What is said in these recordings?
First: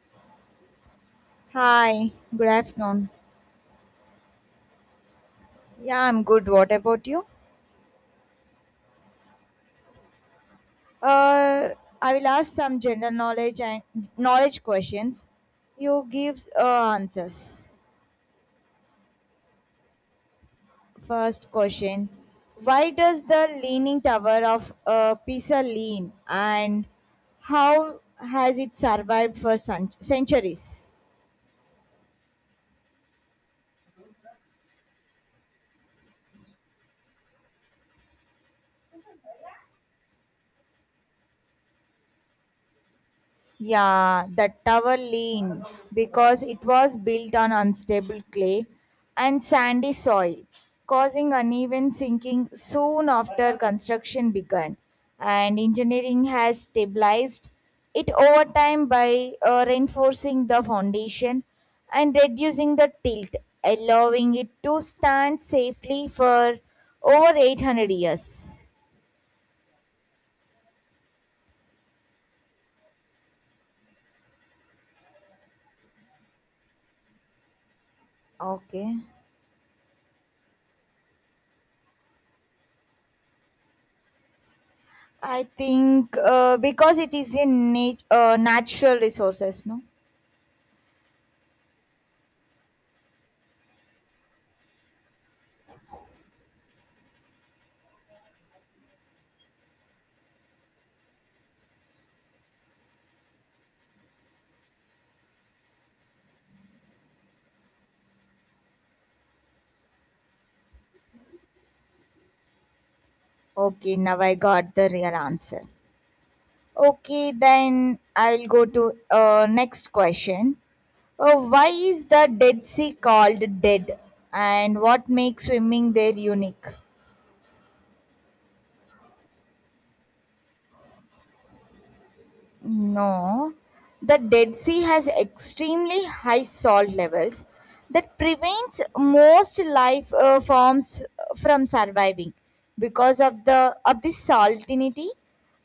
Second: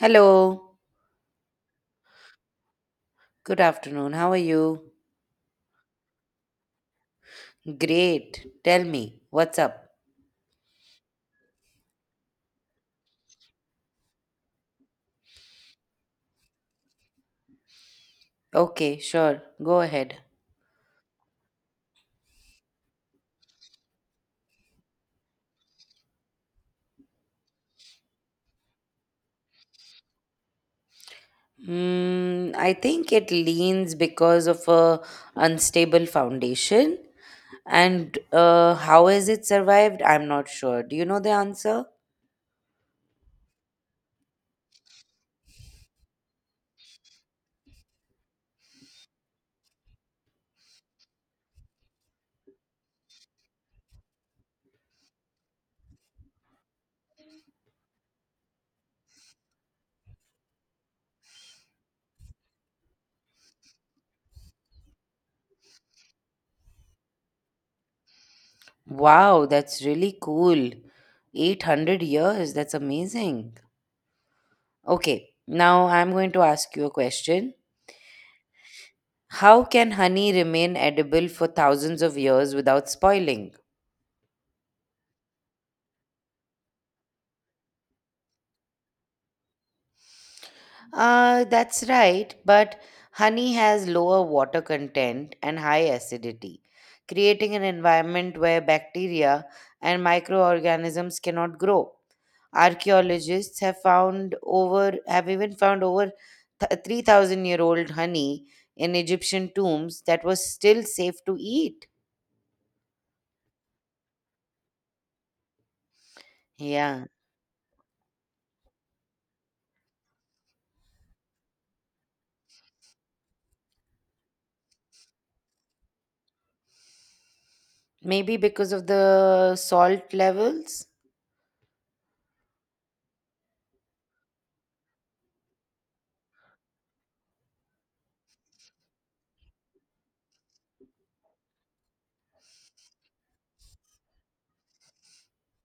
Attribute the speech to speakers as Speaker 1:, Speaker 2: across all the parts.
Speaker 1: Hello,
Speaker 2: Hi, good afternoon.
Speaker 1: good afternoon. How are you?
Speaker 2: Yeah, I'm good. What about you?
Speaker 1: Great. Tell me, what's up?
Speaker 2: Uh, I will ask some general knowledge and knowledge questions. You give answers.
Speaker 1: Okay, sure. Go ahead.
Speaker 2: First question: Why does the Leaning Tower of Pisa lean, and how has it survived for centuries?
Speaker 1: I think it leans because of a unstable foundation. And how has it survived? I'm not sure. Do you know the answer?
Speaker 2: Yeah, the tower leaned because it was built on unstable clay and sandy soil, causing uneven sinking soon after construction began. And engineering has stabilized it over time by reinforcing the foundation and reducing the tilt, allowing it to stand safely for over 800 years.
Speaker 1: Wow, that's really cool. 800 years, that's amazing. Okay, now I'm going to ask you a question.
Speaker 2: Okay.
Speaker 1: How can honey remain edible for thousands of years without spoiling?
Speaker 2: I think because it is in natural resources, no?
Speaker 1: That's right, but honey has lower water content and high acidity, creating an environment where bacteria and microorganisms cannot grow. Archaeologists have found over have even found over th- 3,000 year old honey in Egyptian tombs that was still safe to eat.
Speaker 2: Okay, now I got the real answer.
Speaker 1: Yeah,
Speaker 2: Okay, then I'll go to next question. Why is the Dead Sea called dead, and what makes swimming there unique?
Speaker 1: maybe because of the salt levels.
Speaker 2: No, the Dead Sea has extremely high salt levels that prevents most life forms from surviving because of the salinity,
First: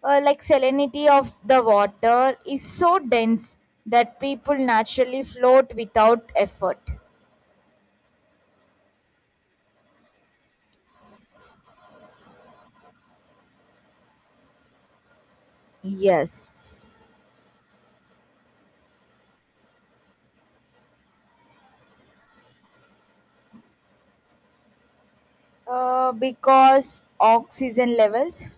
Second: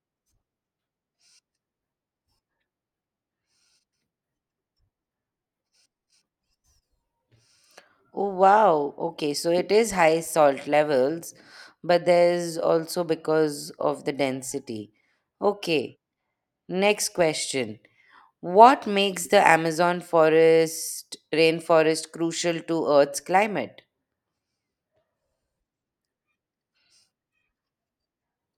Speaker 2: like salinity of the water is so dense that people naturally float without effort.
Speaker 1: Oh, wow. Okay, so it is high salt levels, but there's also because of the density. Okay,
Speaker 2: Yes.
Speaker 1: next question. What makes the Amazon forest rainforest crucial to Earth's climate?
Speaker 2: Because oxygen levels.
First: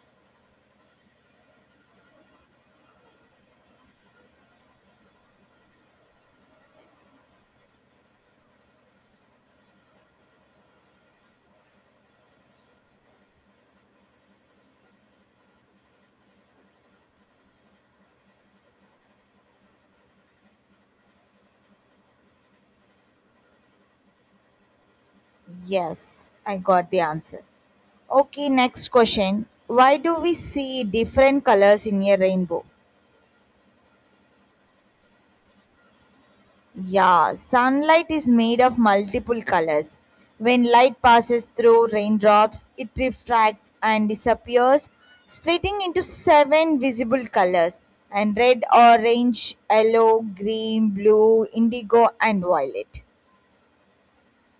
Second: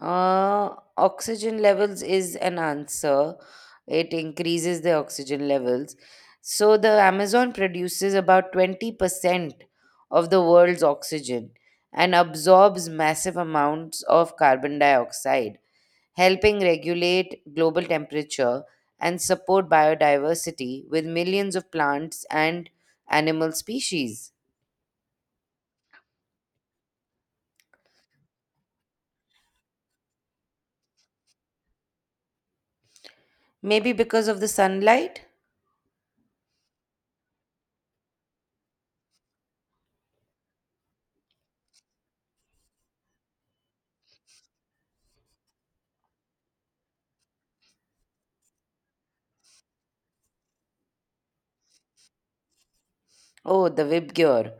Speaker 1: Oxygen levels is an answer. It increases the oxygen levels. So the Amazon produces about 20% of the world's oxygen and absorbs massive amounts of carbon dioxide, helping regulate global temperature and support biodiversity with millions of plants and animal species.
Speaker 2: Yes, I got the answer. Okay, next question. Why do we see different colors in a rainbow?
Speaker 1: Maybe because of the sunlight?
Speaker 2: Yeah, sunlight is made of multiple colors. When light passes through raindrops, it refracts and disappears, splitting into seven visible colors and red, orange, yellow, green, blue, indigo, and violet.
Speaker 1: Oh, the Vib Gear.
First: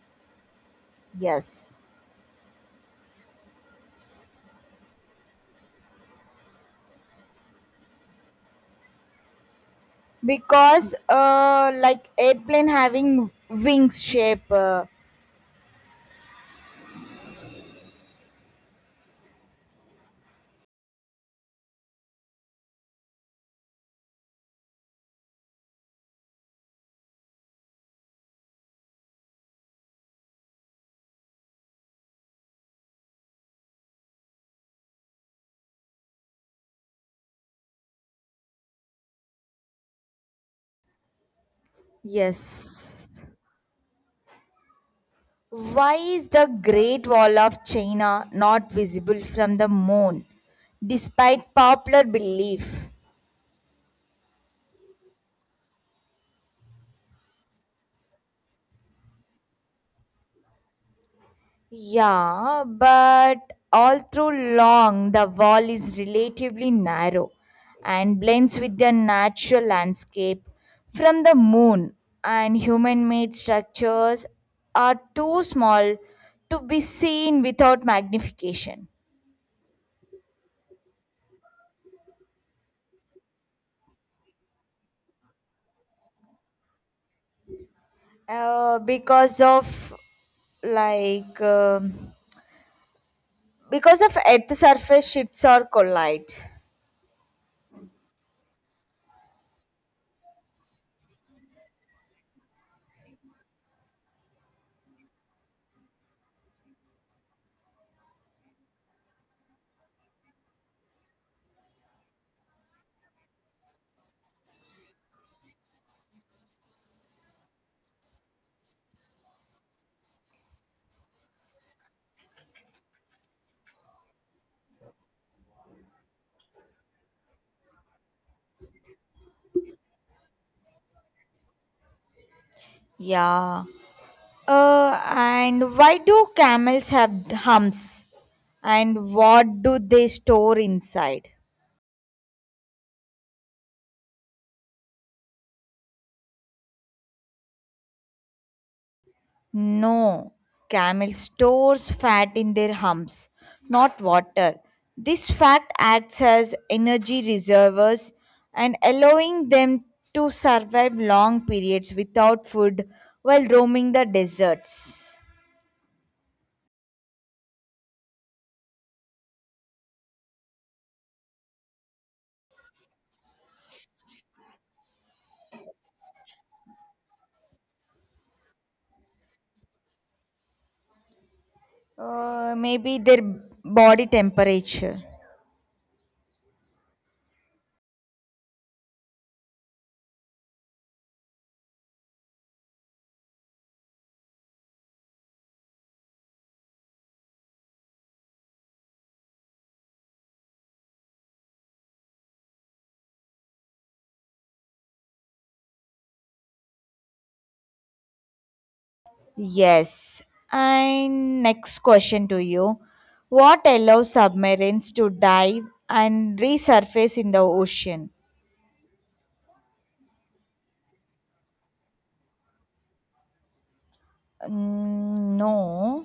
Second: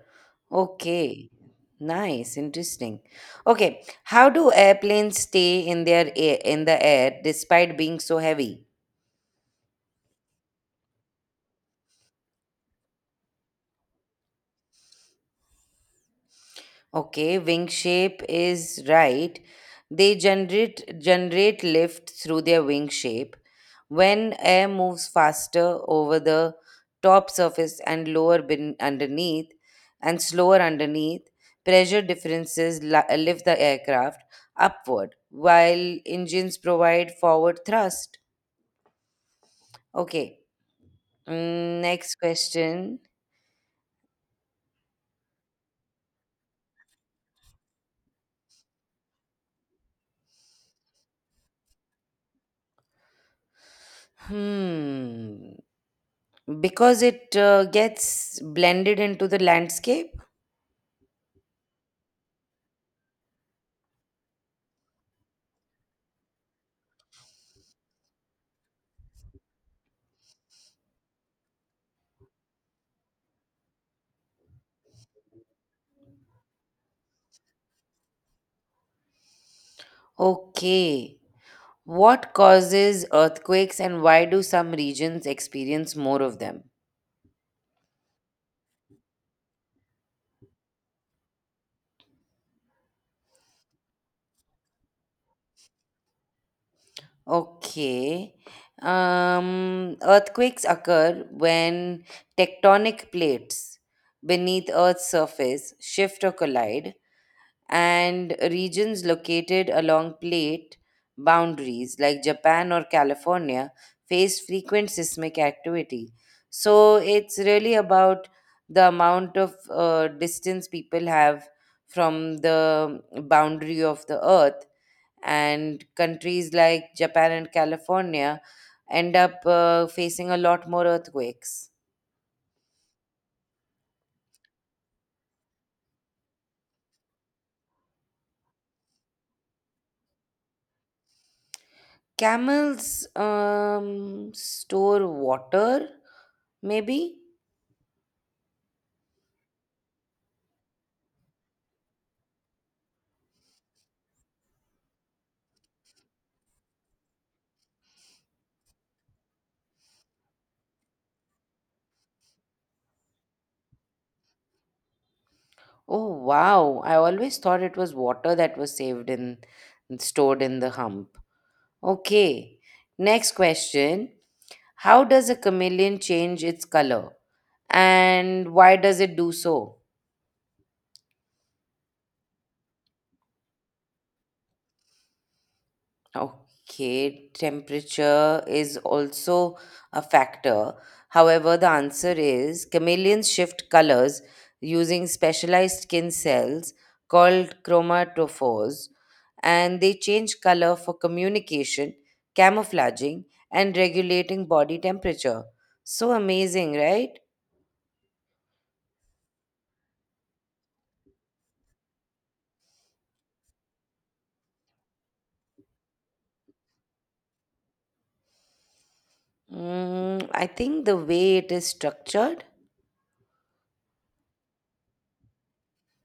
Speaker 1: Okay.
Speaker 2: Yes,
Speaker 1: Nice, interesting. Okay, how do airplanes stay in the air despite being so heavy?
Speaker 2: because like airplane having wings shape.
Speaker 1: Okay, wing shape is right. They generate lift through their wing shape. When air moves faster over the top surface underneath and slower underneath, pressure differences lift the aircraft upward while engines provide forward thrust. Okay. Next question.
Speaker 2: Yes. Why is the Great Wall of China not visible from the moon, despite popular belief?
Speaker 1: Hmm. Because it gets blended into the landscape.
Speaker 2: Yeah, but all through long, the wall is relatively narrow and blends with the natural landscape from the moon, and human made structures are too small to be seen without magnification.
Speaker 1: Okay. What causes earthquakes and why do some regions experience more of them?
Speaker 2: Because of like. um because of Earth surface shifts or collide.
Speaker 1: Okay. Earthquakes occur when tectonic plates beneath Earth's surface shift or collide, and regions located along plate boundaries like Japan or California face frequent seismic activity. So it's really about the amount of distance people have from the boundary of the earth, and countries like Japan and California end up facing a lot more earthquakes.
Speaker 2: Yeah. And why do camels have humps? And what do they store inside?
Speaker 1: Camels store water, maybe?
Speaker 2: No, camel stores fat in their humps, not water. This fat acts as energy reservoirs and allowing them to survive long periods without food while roaming the deserts.
Speaker 1: Oh wow, I always thought it was water that was saved in stored in the hump. Okay. Next question. How does a chameleon change its color? And why does it do so?
Speaker 2: Maybe their body temperature.
Speaker 1: Okay, temperature is also a factor. However, the answer is chameleons shift colors using specialized skin cells called chromatophores, and they change color for communication, camouflaging, and regulating body temperature. So amazing, right?
Speaker 2: Yes. And next question to you. What allows submarines to dive and resurface in the ocean?
Speaker 1: I think the way it is structured.
Speaker 2: Mm, no.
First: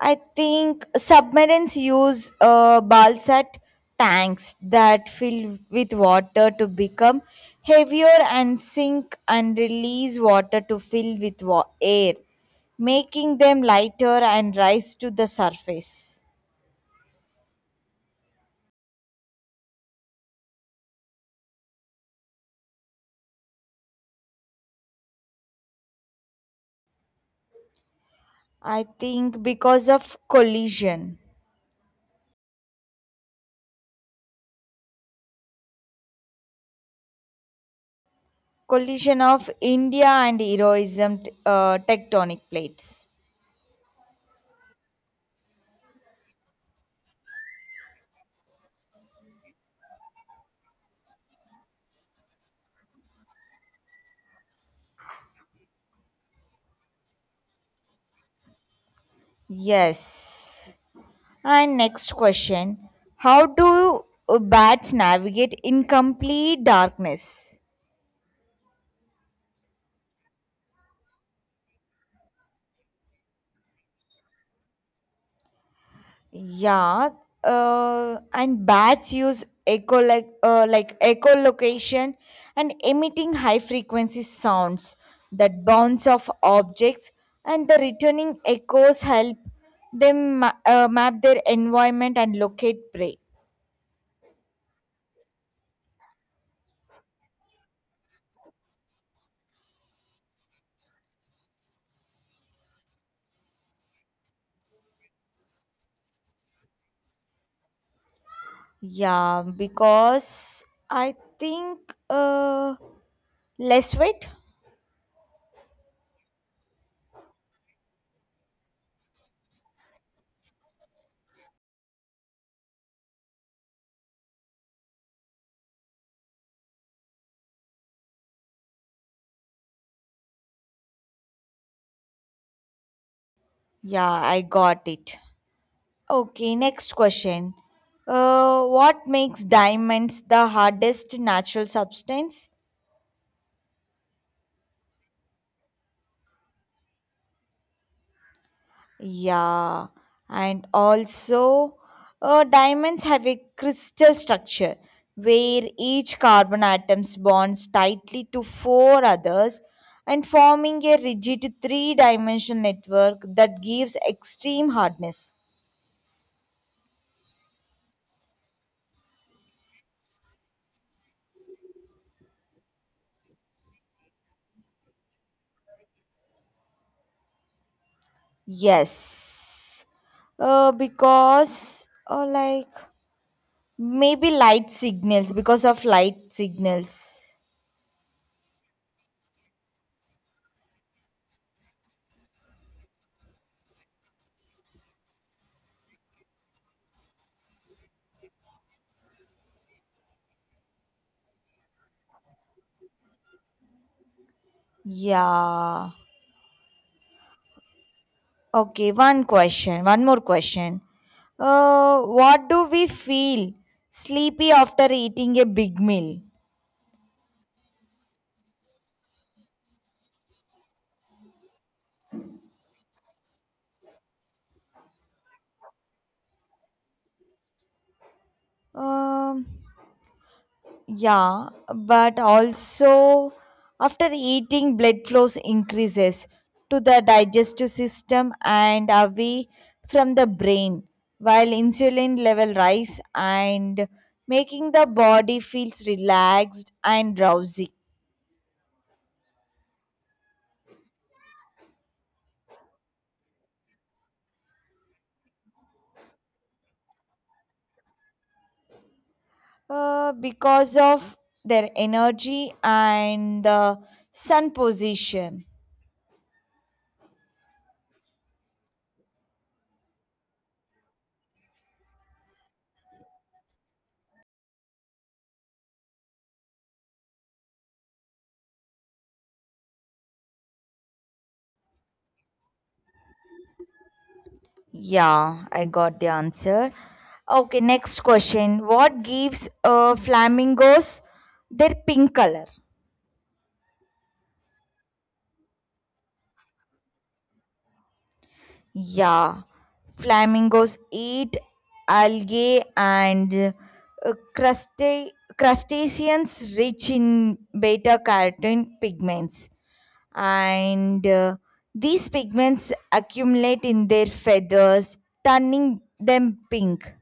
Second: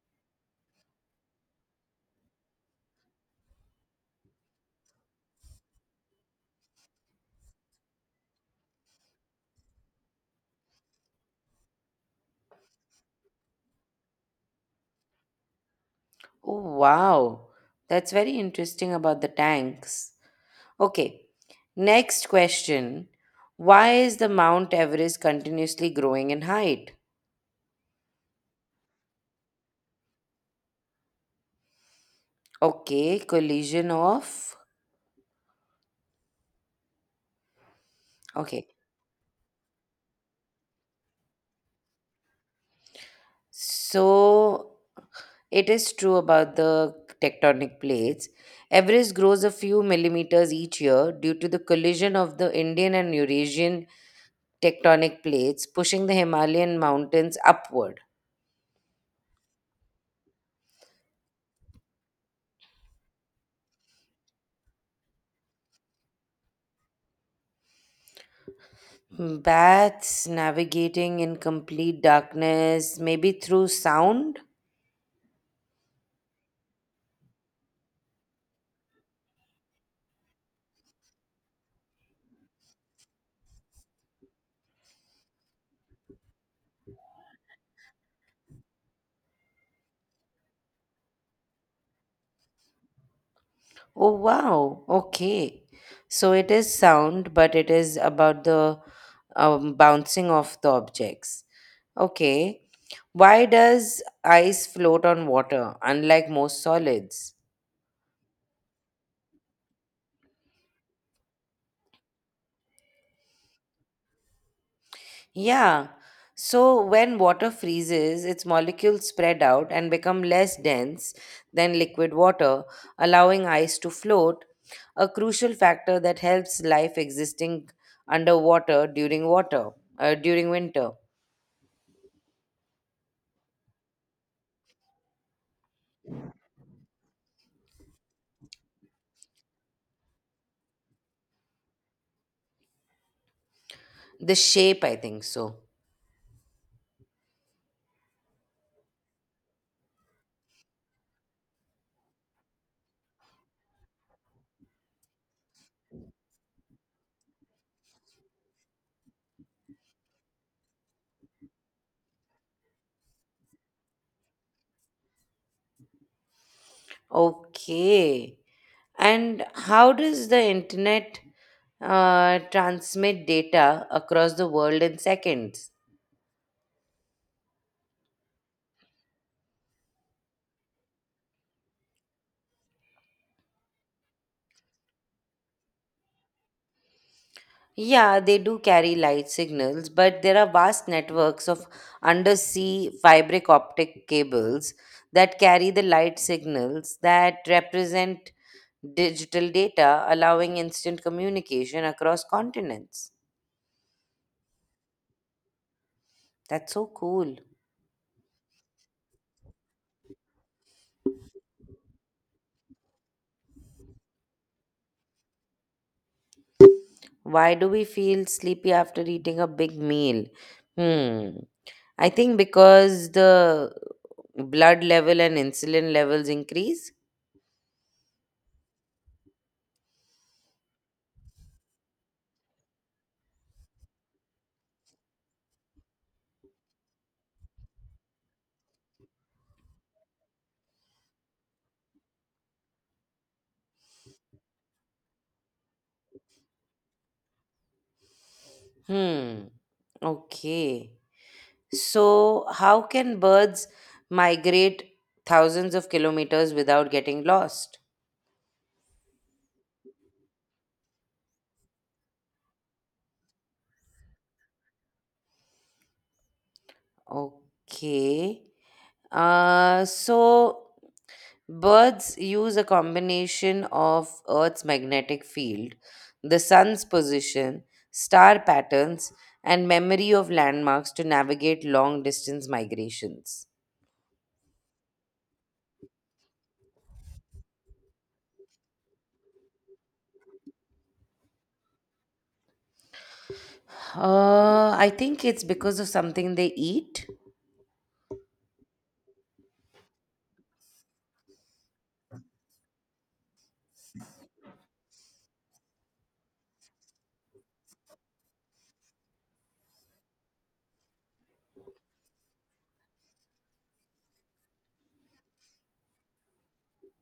Speaker 2: I think submarines use balsat tanks that fill with water to become heavier and sink and release water to fill with air, making them lighter and rise to the surface.
Speaker 1: Oh, wow. That's very interesting about the tanks. Okay. Next question. Why is the Mount Everest continuously growing in height?
Speaker 2: I think because of collision,
Speaker 1: Okay, collision of. Okay.
Speaker 2: collision of India and heroism tectonic plates.
Speaker 1: So it is true about the tectonic plates. Everest grows a few millimeters each year due to the collision of the Indian and Eurasian tectonic plates, pushing the Himalayan mountains upward.
Speaker 2: Yes. And next question, how do bats navigate in complete darkness?
Speaker 1: Hmm, bats navigating in complete darkness, maybe through sound?
Speaker 2: Yeah, and bats use echo like echolocation and emitting high frequency sounds that bounce off objects, and the returning echoes help them map their environment and locate prey.
Speaker 1: Oh, wow. Okay. So it is sound, but it is about the bouncing of the objects. Okay. Why does ice float on water, unlike most solids?
Speaker 2: Yeah, because I think uh, less weight.
Speaker 1: Yeah. So when water freezes, its molecules spread out and become less dense than liquid water, allowing ice to float, a crucial factor that helps life existing underwater during winter.
Speaker 2: Yeah, I got it. Okay, next question. What makes diamonds the hardest natural substance?
Speaker 1: The shape, I think so.
Speaker 2: Yeah, and also, diamonds have a crystal structure where each carbon atoms bonds tightly to four others and forming a rigid three-dimensional network that gives extreme hardness.
Speaker 1: Okay. And how does the internet transmit data across the world in seconds?
Speaker 2: Yes, because maybe light signals because of light signals.
Speaker 1: Yeah, they do carry light signals, but there are vast networks of undersea fibric optic cables that carry the light signals that represent digital data, allowing instant communication across continents.
Speaker 2: Yeah.
Speaker 1: That's so cool.
Speaker 2: Okay, one question, one more question. What do we feel sleepy after eating a big meal?
Speaker 1: Why do we feel sleepy after eating a big meal? Hmm. I think because the blood level and insulin levels increase.
Speaker 2: Um, Yeah, but also after eating, blood flows increases to the digestive system and away from the brain, while insulin level rise and making the body feels relaxed and drowsy.
Speaker 1: Hmm. Okay. So, how can birds migrate thousands of kilometers without getting lost?
Speaker 2: Because of their energy and the sun position.
Speaker 1: Okay. Uh, so Birds use a combination of Earth's magnetic field, the sun's position, star patterns, and memory of landmarks to navigate long distance migrations.
Speaker 2: Yeah, I got the answer. Okay, next question. What gives flamingos their pink color?
Speaker 1: I think it's because of something they eat.
Speaker 2: Yeah, flamingos eat algae and crusta- crustaceans rich in beta carotene pigments. And these pigments accumulate in their feathers, turning them pink.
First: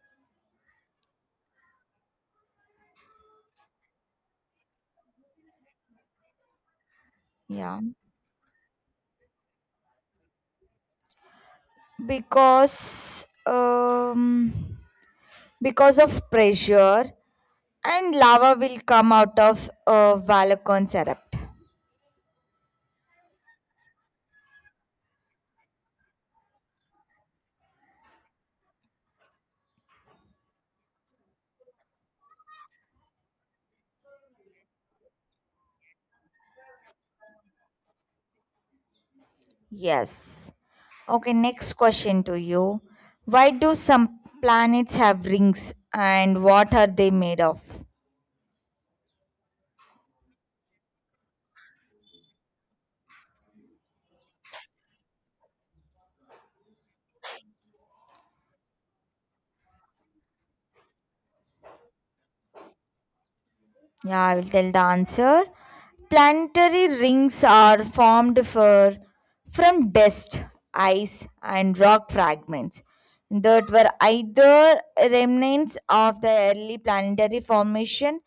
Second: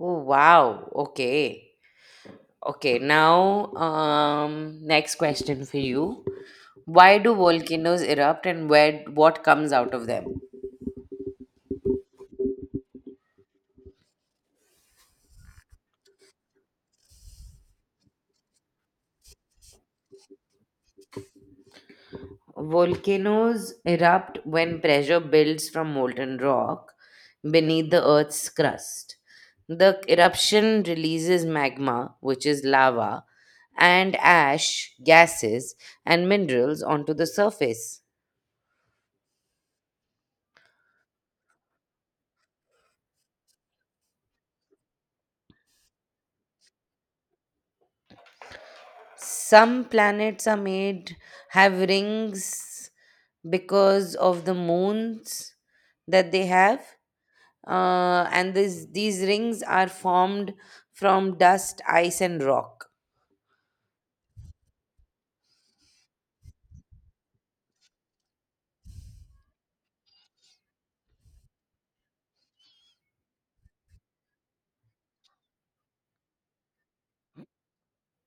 Speaker 1: Oh, wow. Okay. Okay, now, next question for you. Why do
Speaker 2: Yeah,
Speaker 1: volcanoes erupt and where, what comes out of them?
Speaker 2: because um, because of pressure and lava will come out of volcanoes erupt.
Speaker 1: Volcanoes erupt when pressure builds from molten rock beneath the Earth's crust. The eruption releases magma, which is lava, and ash, gases, and minerals onto the surface.
Speaker 2: Yes. Okay, next question to you. Why do some planets have rings and what are they made of?
Speaker 1: Some planets are made have rings because of the moons that they have. These rings are formed from dust, ice, and rock.
Speaker 2: Yeah, I will tell the answer. Planetary rings are formed for, from dust, ice, and rock fragments that were either remnants of the early planetary formation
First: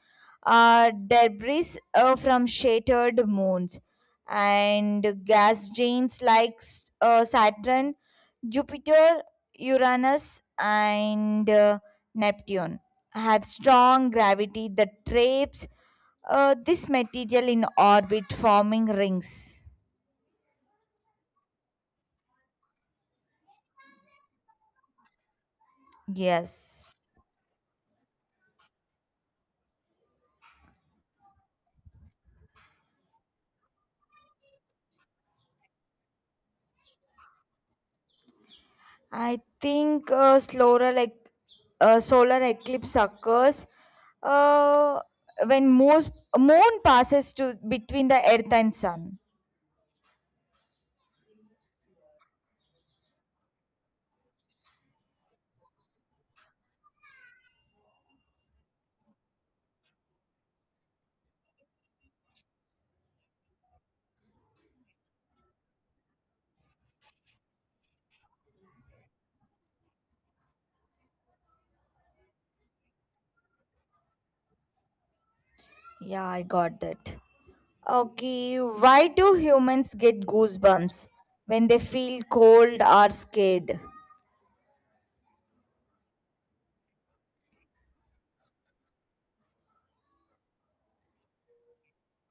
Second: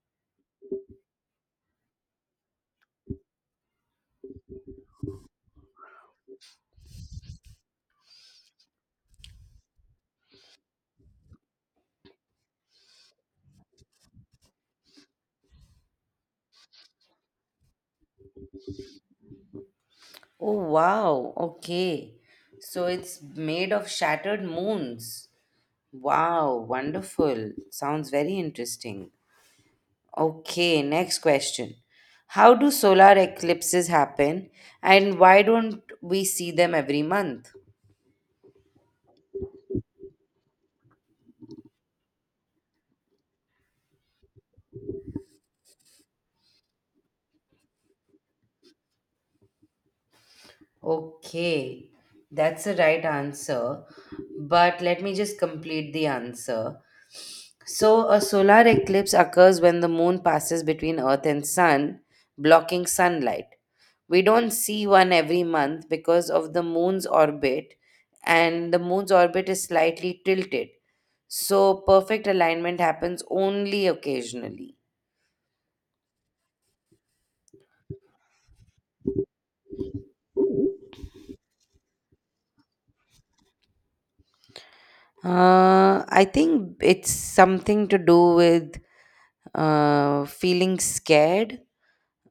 Speaker 2: or debris from shattered moons and gas giants like Saturn, Jupiter, Uranus, and Neptune have strong gravity that traps this material in orbit, forming rings.
Speaker 1: Oh wow, okay. So it's made of shattered moons. Wow,
Speaker 2: Yes,
Speaker 1: wonderful. Sounds very interesting. Okay, next question. How do solar eclipses happen and why don't we see them every month?
Speaker 2: I think slower like solar eclipse occurs uh, when most moon passes to between the Earth and Sun.
Speaker 1: Okay, that's the right answer. But let me just complete the answer. So, a solar eclipse occurs when the moon passes between Earth and Sun, blocking sunlight. We don't see one every month because of the moon's orbit, and the moon's orbit is slightly tilted. So, perfect alignment happens only occasionally.
Speaker 2: Yeah, I got that. Okay, why do humans get goosebumps when they feel cold or scared?
Speaker 1: I think it's something to do with feeling scared.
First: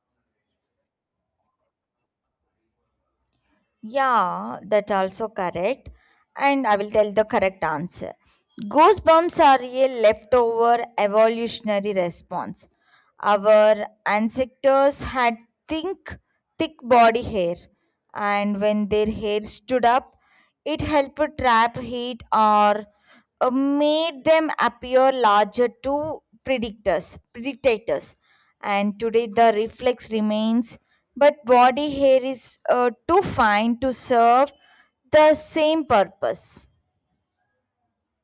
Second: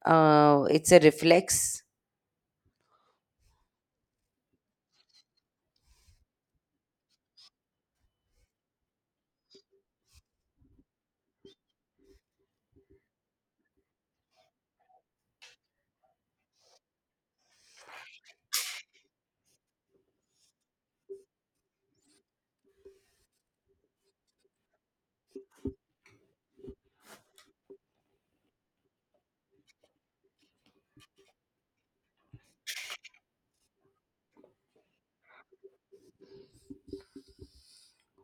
Speaker 1: It's a reflex.
Speaker 2: Yeah, that also correct. And I will tell the correct answer. Goosebumps are a leftover evolutionary response. Our ancestors had thick, thick body hair, and when their hair stood up, it helped trap heat or made them appear larger to predators. And today the reflex remains, but body hair is too fine to serve the same purpose.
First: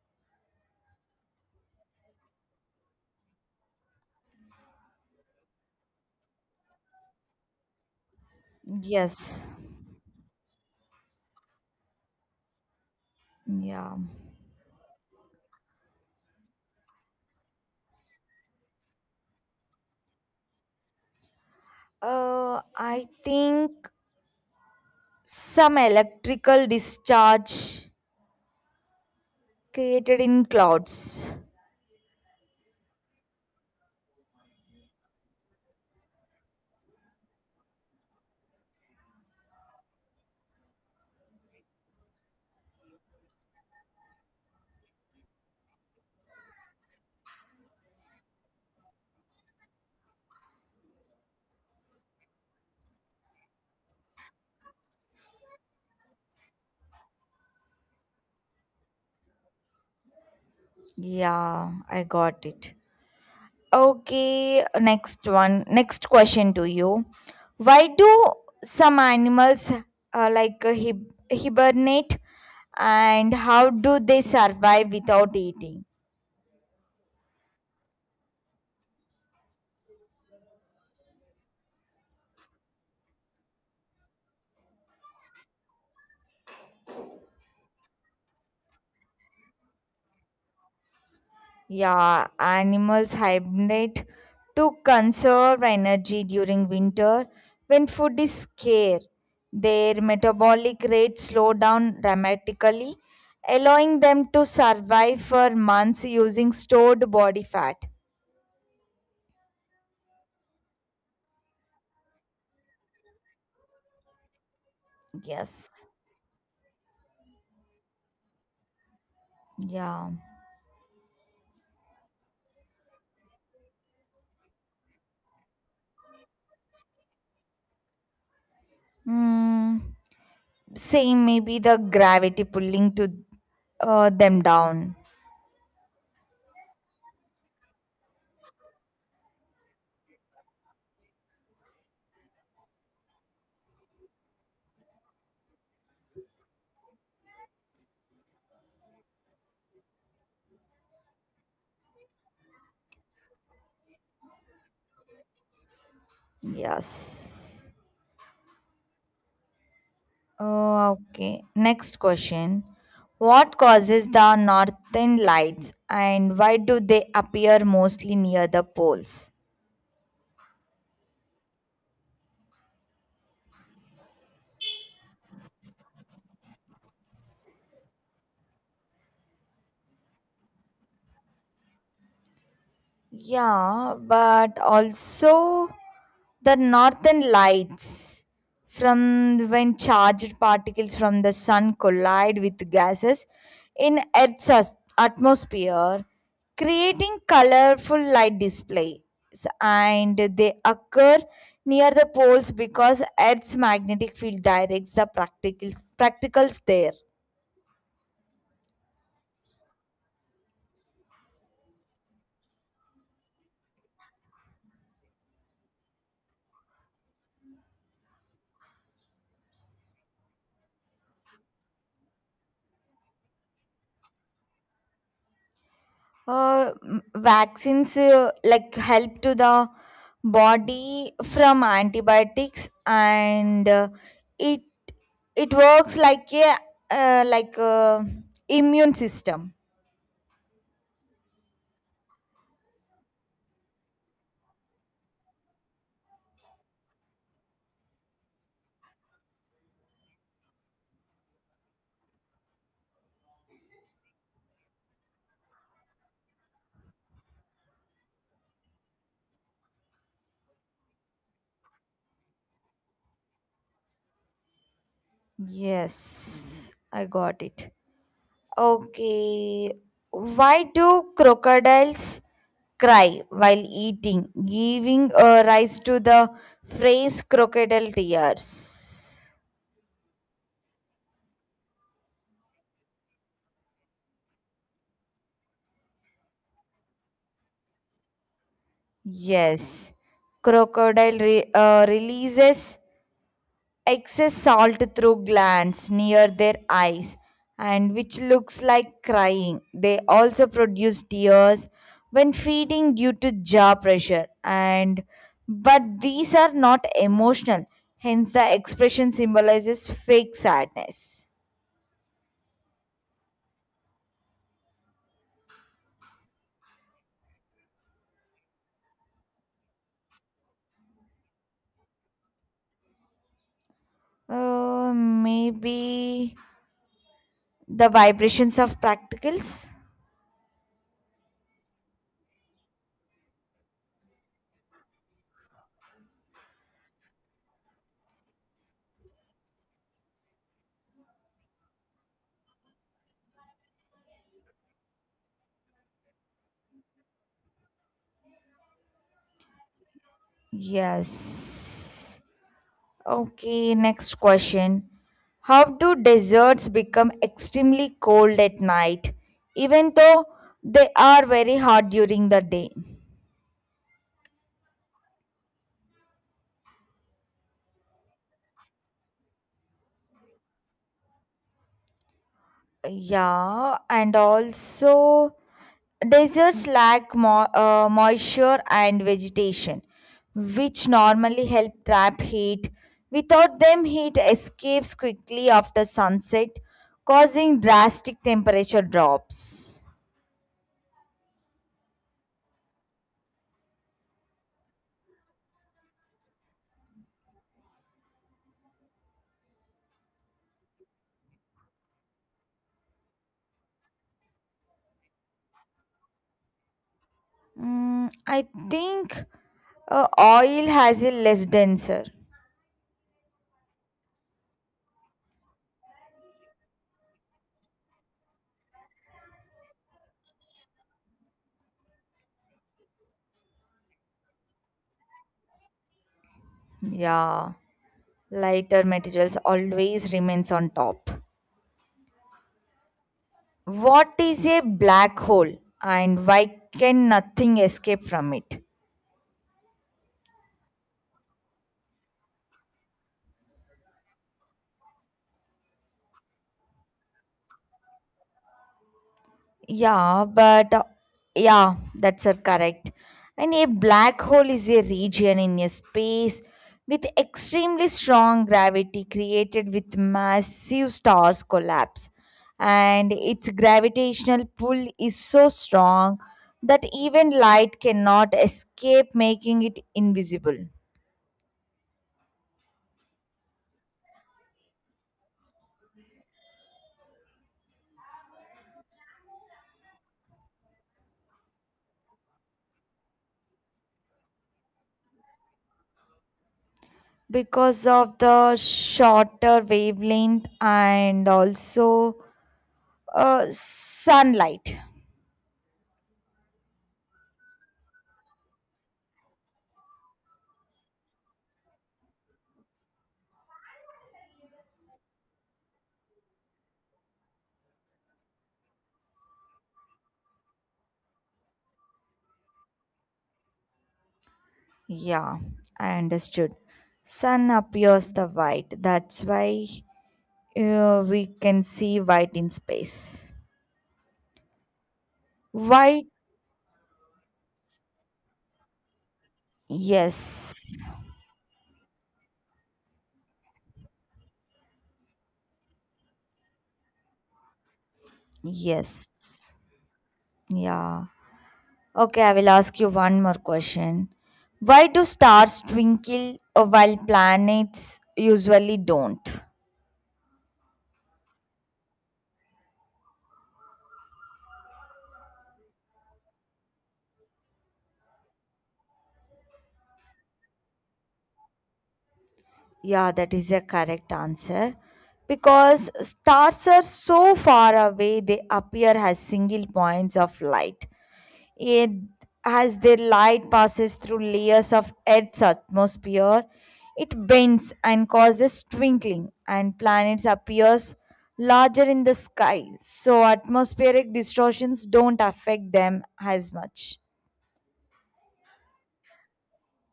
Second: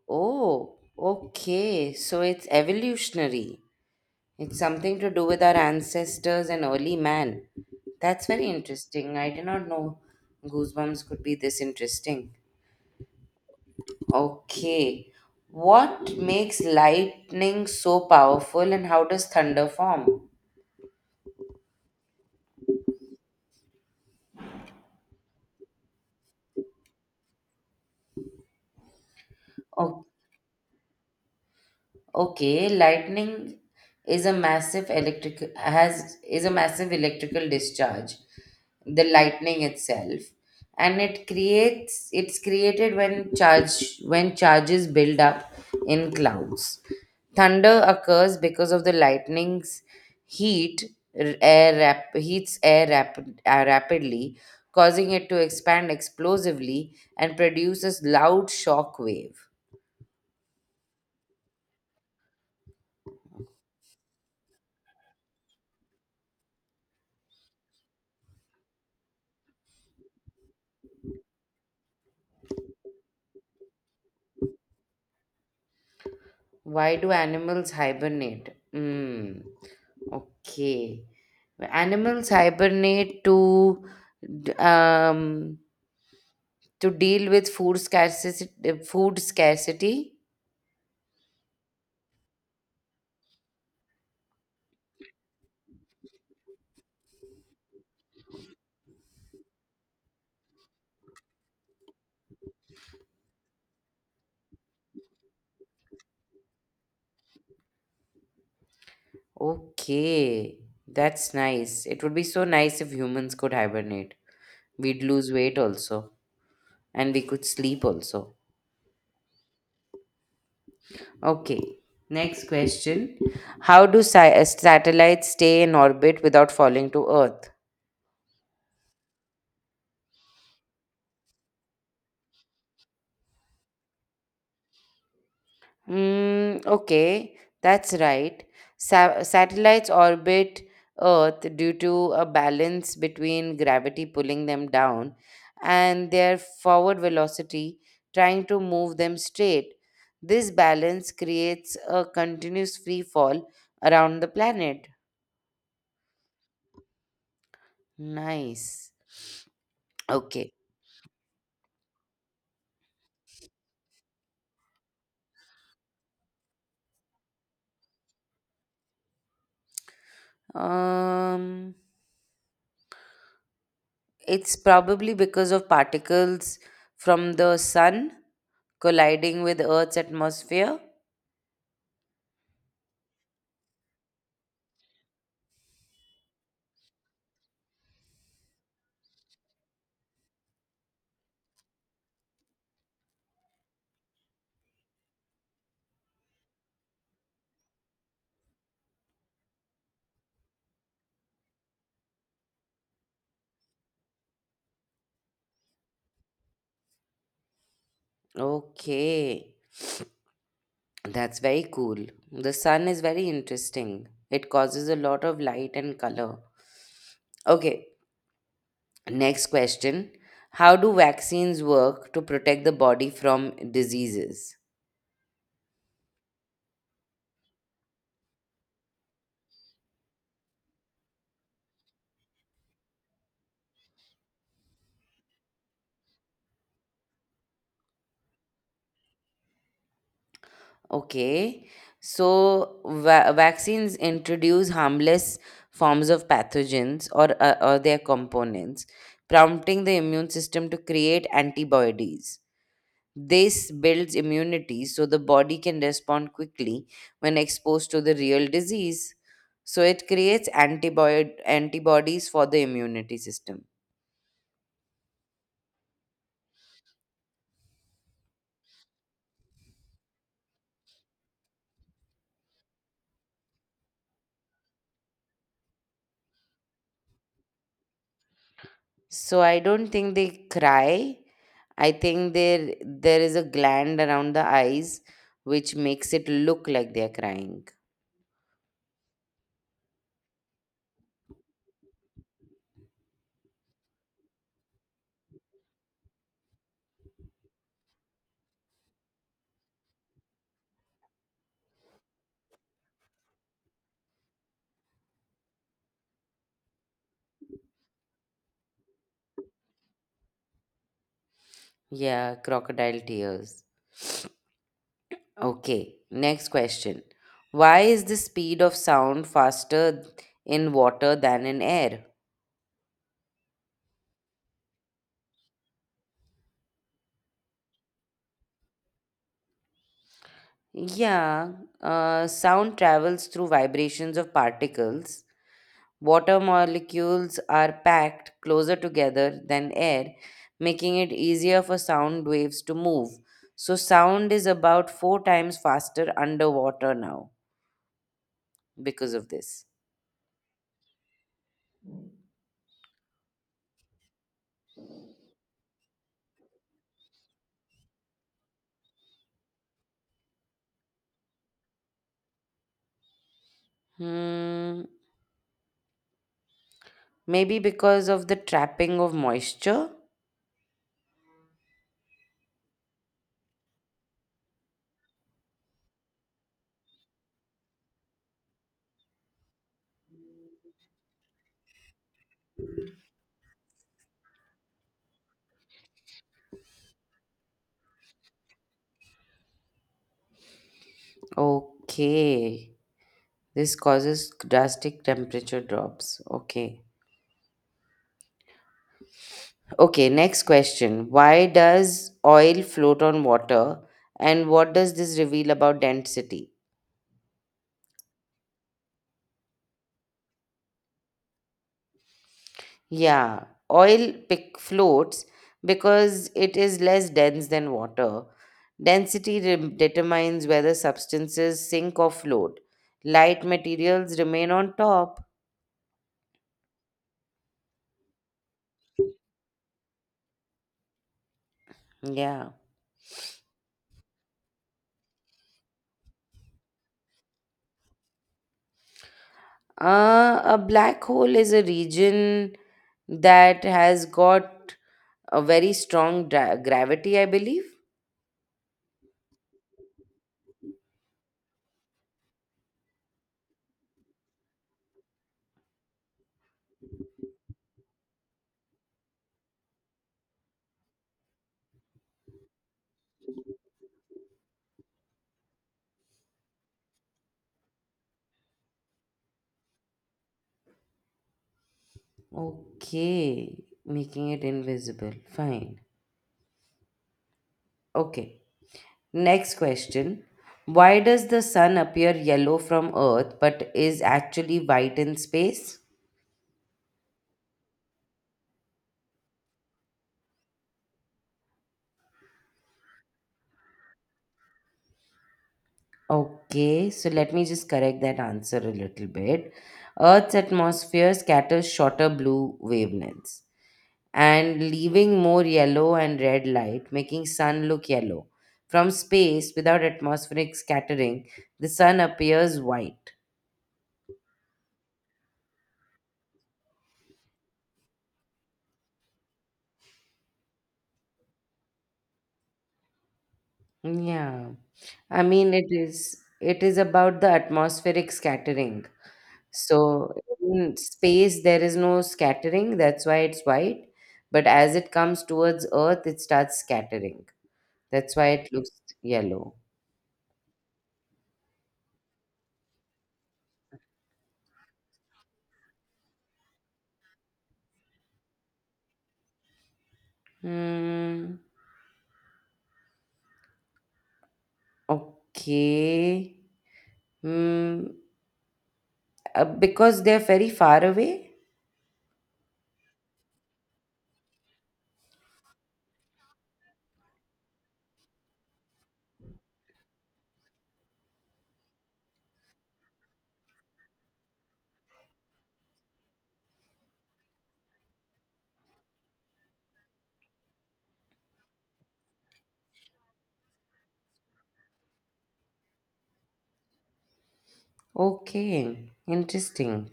Speaker 1: Oh, okay. So it's evolutionary. It's something to do with our ancestors and early man. That's very interesting. I
Speaker 2: Yes.
Speaker 1: did not know goosebumps could be this interesting.
Speaker 2: Yeah.
Speaker 1: Okay. What makes lightning so powerful and how does thunder form?
Speaker 2: I think some electrical discharge created in clouds.
Speaker 1: Okay, lightning is a massive electrical discharge, the lightning itself, and it's created when charges build up in clouds. Thunder occurs because of the lightning's heat heats air rapidly, causing it to expand explosively and produces loud shock wave.
Speaker 2: Yeah, I got it. Okay, next one. Next question to you. Why do some animals hibernate and how do they survive without eating?
Speaker 1: Why do animals hibernate? Okay. Animals hibernate to d- um, to deal with food scarcity. Food scarcity.
Speaker 2: Yeah, animals hibernate to conserve energy during winter when food is scarce. Their metabolic rate slow down dramatically, allowing them to survive for months using stored body fat.
Speaker 1: Okay, that's nice. It would be so nice if humans could hibernate. We'd lose weight
Speaker 2: Yes.
Speaker 1: also, and we could sleep also.
Speaker 2: Yeah.
Speaker 1: Okay. Next question: How do satellites stay in orbit without falling to Earth?
Speaker 2: Mm, same, maybe the gravity pulling to them down.
Speaker 1: Okay, that's right. Satellites orbit Earth due to a balance between gravity pulling them down and their forward velocity trying to move them straight. This balance creates a continuous free fall around the planet.
Speaker 2: Yes.
Speaker 1: Nice. Okay.
Speaker 2: Oh, okay. Next question. What causes the northern lights and why do they appear mostly near the poles?
Speaker 1: Um, it's probably because of particles from the sun colliding with Earth's atmosphere.
Speaker 2: Yeah, but also the northern lights from when charged particles from the sun collide with gases in Earth's atmosphere, creating colorful light displays. And they occur near the poles because Earth's magnetic field directs the practicals there.
Speaker 1: Okay, that's very cool. The sun is very interesting. It causes a lot of light and color. Okay, next question. How do vaccines work to protect the body from diseases?
Speaker 2: Vaccines help to the body from antibiotics and it it works like a uh, like a immune system.
Speaker 1: Okay, so vaccines introduce harmless forms of pathogens or or their components, prompting the immune system to create antibodies. This builds immunity so the body can respond quickly when exposed to the real disease. So it creates antibodies for the immunity system.
Speaker 2: Yes, I got it. Okay, why do crocodiles cry while eating giving rise to the phrase crocodile tears?
Speaker 1: So I don't think they cry. I think there is a gland around the eyes which makes it look like they're crying.
Speaker 2: Yes, crocodile releases excess salt through glands near their eyes and which looks like crying. They also produce tears when feeding due to jaw pressure and but these are not emotional. Hence the expression symbolizes fake sadness.
Speaker 1: Yeah, crocodile tears. Okay, next question. Why is the speed of sound faster in water than in air?
Speaker 2: Maybe the vibrations of practicals?
Speaker 1: Yeah, sound travels through vibrations of particles. Water molecules are packed closer together than air, making it easier for sound waves to move. So, sound is about 4 times faster underwater now because of this.
Speaker 2: Yes. Okay, next question. How do deserts become extremely cold at night, even though they are very hot during the day?
Speaker 1: Hmm, maybe because of the trapping of moisture?
Speaker 2: Yeah, and also deserts lack moisture and vegetation, which normally help trap heat. Without them, heat escapes quickly after sunset, causing drastic temperature drops.
Speaker 1: Okay, this causes drastic temperature drops. Okay. Okay, next question. Why does oil float on water and what does this reveal about density?
Speaker 2: Mm, I think oil has a less denser.
Speaker 1: Yeah, oil floats because it is less dense than water. Density determines whether substances sink or float. Light materials remain on top.
Speaker 2: Yeah, lighter materials always remains on top.
Speaker 1: Yeah.
Speaker 2: What is a black hole and why can nothing escape from it?
Speaker 1: A black hole is a region that has got a very strong gravity, I believe.
Speaker 2: Yeah, but yeah, that's correct. And a black hole is a region in a space with extremely strong gravity created with massive stars collapse. And its gravitational pull is so strong that even light cannot escape, making it invisible.
Speaker 1: Okay, making it invisible. Fine. Okay. Next question. Why does the sun appear yellow from Earth but is actually white in space?
Speaker 2: Because of the shorter wavelength and also sunlight.
Speaker 1: Okay, so let me just correct that answer a little bit. Earth's atmosphere scatters shorter blue wavelengths and leaving more yellow and red light, making sun look yellow. From space, without atmospheric scattering, the sun appears white.
Speaker 2: Yeah, I understood. Sun appears the white. That's why we can see white in space.
Speaker 1: Yeah. I mean, it
Speaker 2: White?
Speaker 1: is it is about the atmospheric scattering. So
Speaker 2: Yes.
Speaker 1: in space, there is no scattering. That's why it's white. But as it comes towards Earth, it starts scattering. That's why it looks
Speaker 2: Yes.
Speaker 1: yellow.
Speaker 2: Yeah. Okay, I will ask you one more question. Why do stars twinkle while planets usually don't?
Speaker 1: Hmm. Okay. Hmm. Because they're very far away.
Speaker 2: Yeah, that is a correct answer. Because stars are so far away, they appear as single points of light. It, as their light passes through layers of Earth's atmosphere, it bends and causes twinkling, and planets appears larger in the sky. So atmospheric distortions don't affect them as much.
Speaker 1: Okay. Interesting.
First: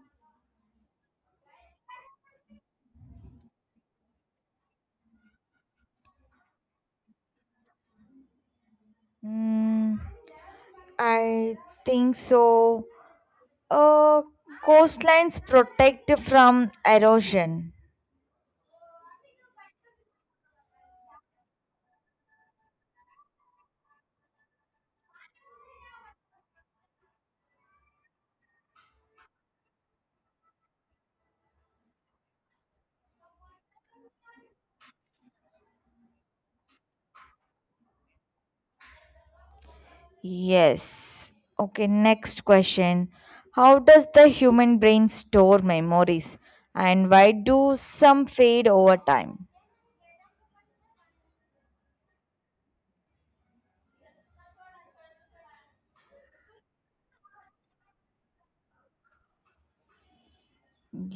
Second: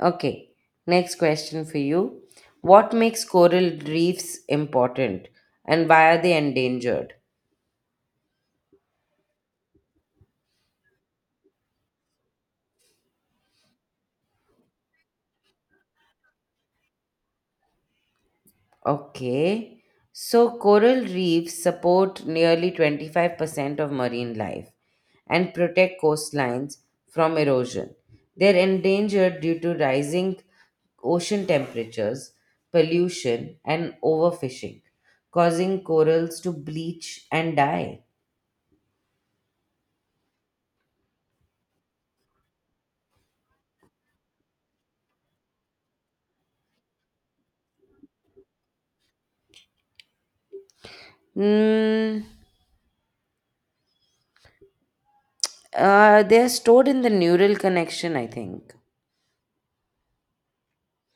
Speaker 1: Okay. Next question for you. What makes coral reefs important, and why are they endangered?
Speaker 2: Mm, I think so. Uh, coastlines protect from erosion.
Speaker 1: Okay. So coral reefs support nearly 25% of marine life and protect coastlines from erosion. They're endangered due to rising ocean temperatures, pollution, and overfishing, causing corals to bleach and die.
Speaker 2: Yes. Okay, next question. How does the human brain store memories and why do some fade over time?
Speaker 1: Mm, they're stored in the neural connection, I think.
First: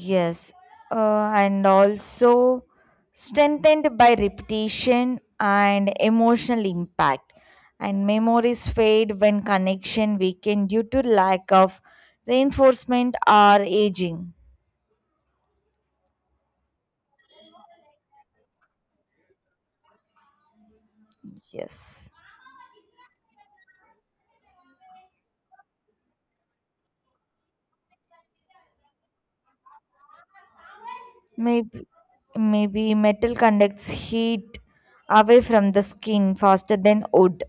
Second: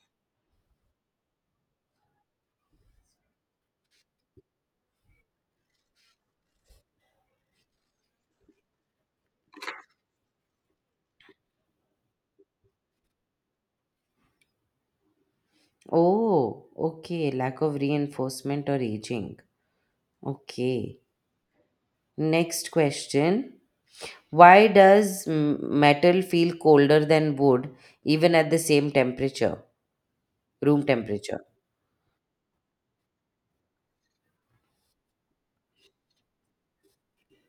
Speaker 2: Yes. And also strengthened by repetition and emotional impact. And memories fade when connection weaken due to lack of reinforcement or aging.
Speaker 1: Oh, okay. Lack of reinforcement or aging. Okay.
Speaker 2: Yes.
Speaker 1: Next question. Why does metal feel colder than wood even at the same temperature, room temperature?
Speaker 2: Maybe, maybe metal conducts heat away from the skin faster than wood.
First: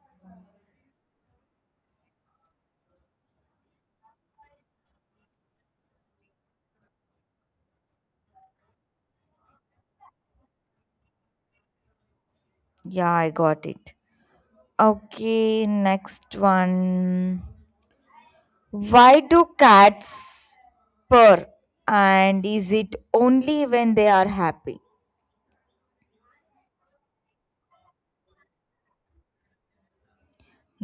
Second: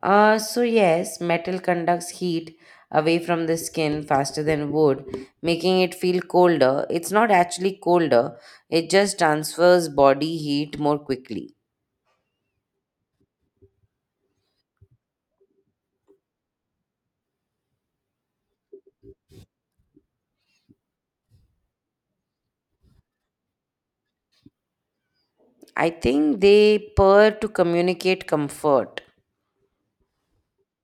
Speaker 1: Yes, metal conducts heat away from the skin faster than wood, making it feel colder. It's not actually colder, it just transfers body heat more quickly.
Speaker 2: Yeah, I got it. Okay, next one. Why do cats purr? And is it only when they are happy?
Speaker 1: I think they purr to communicate comfort.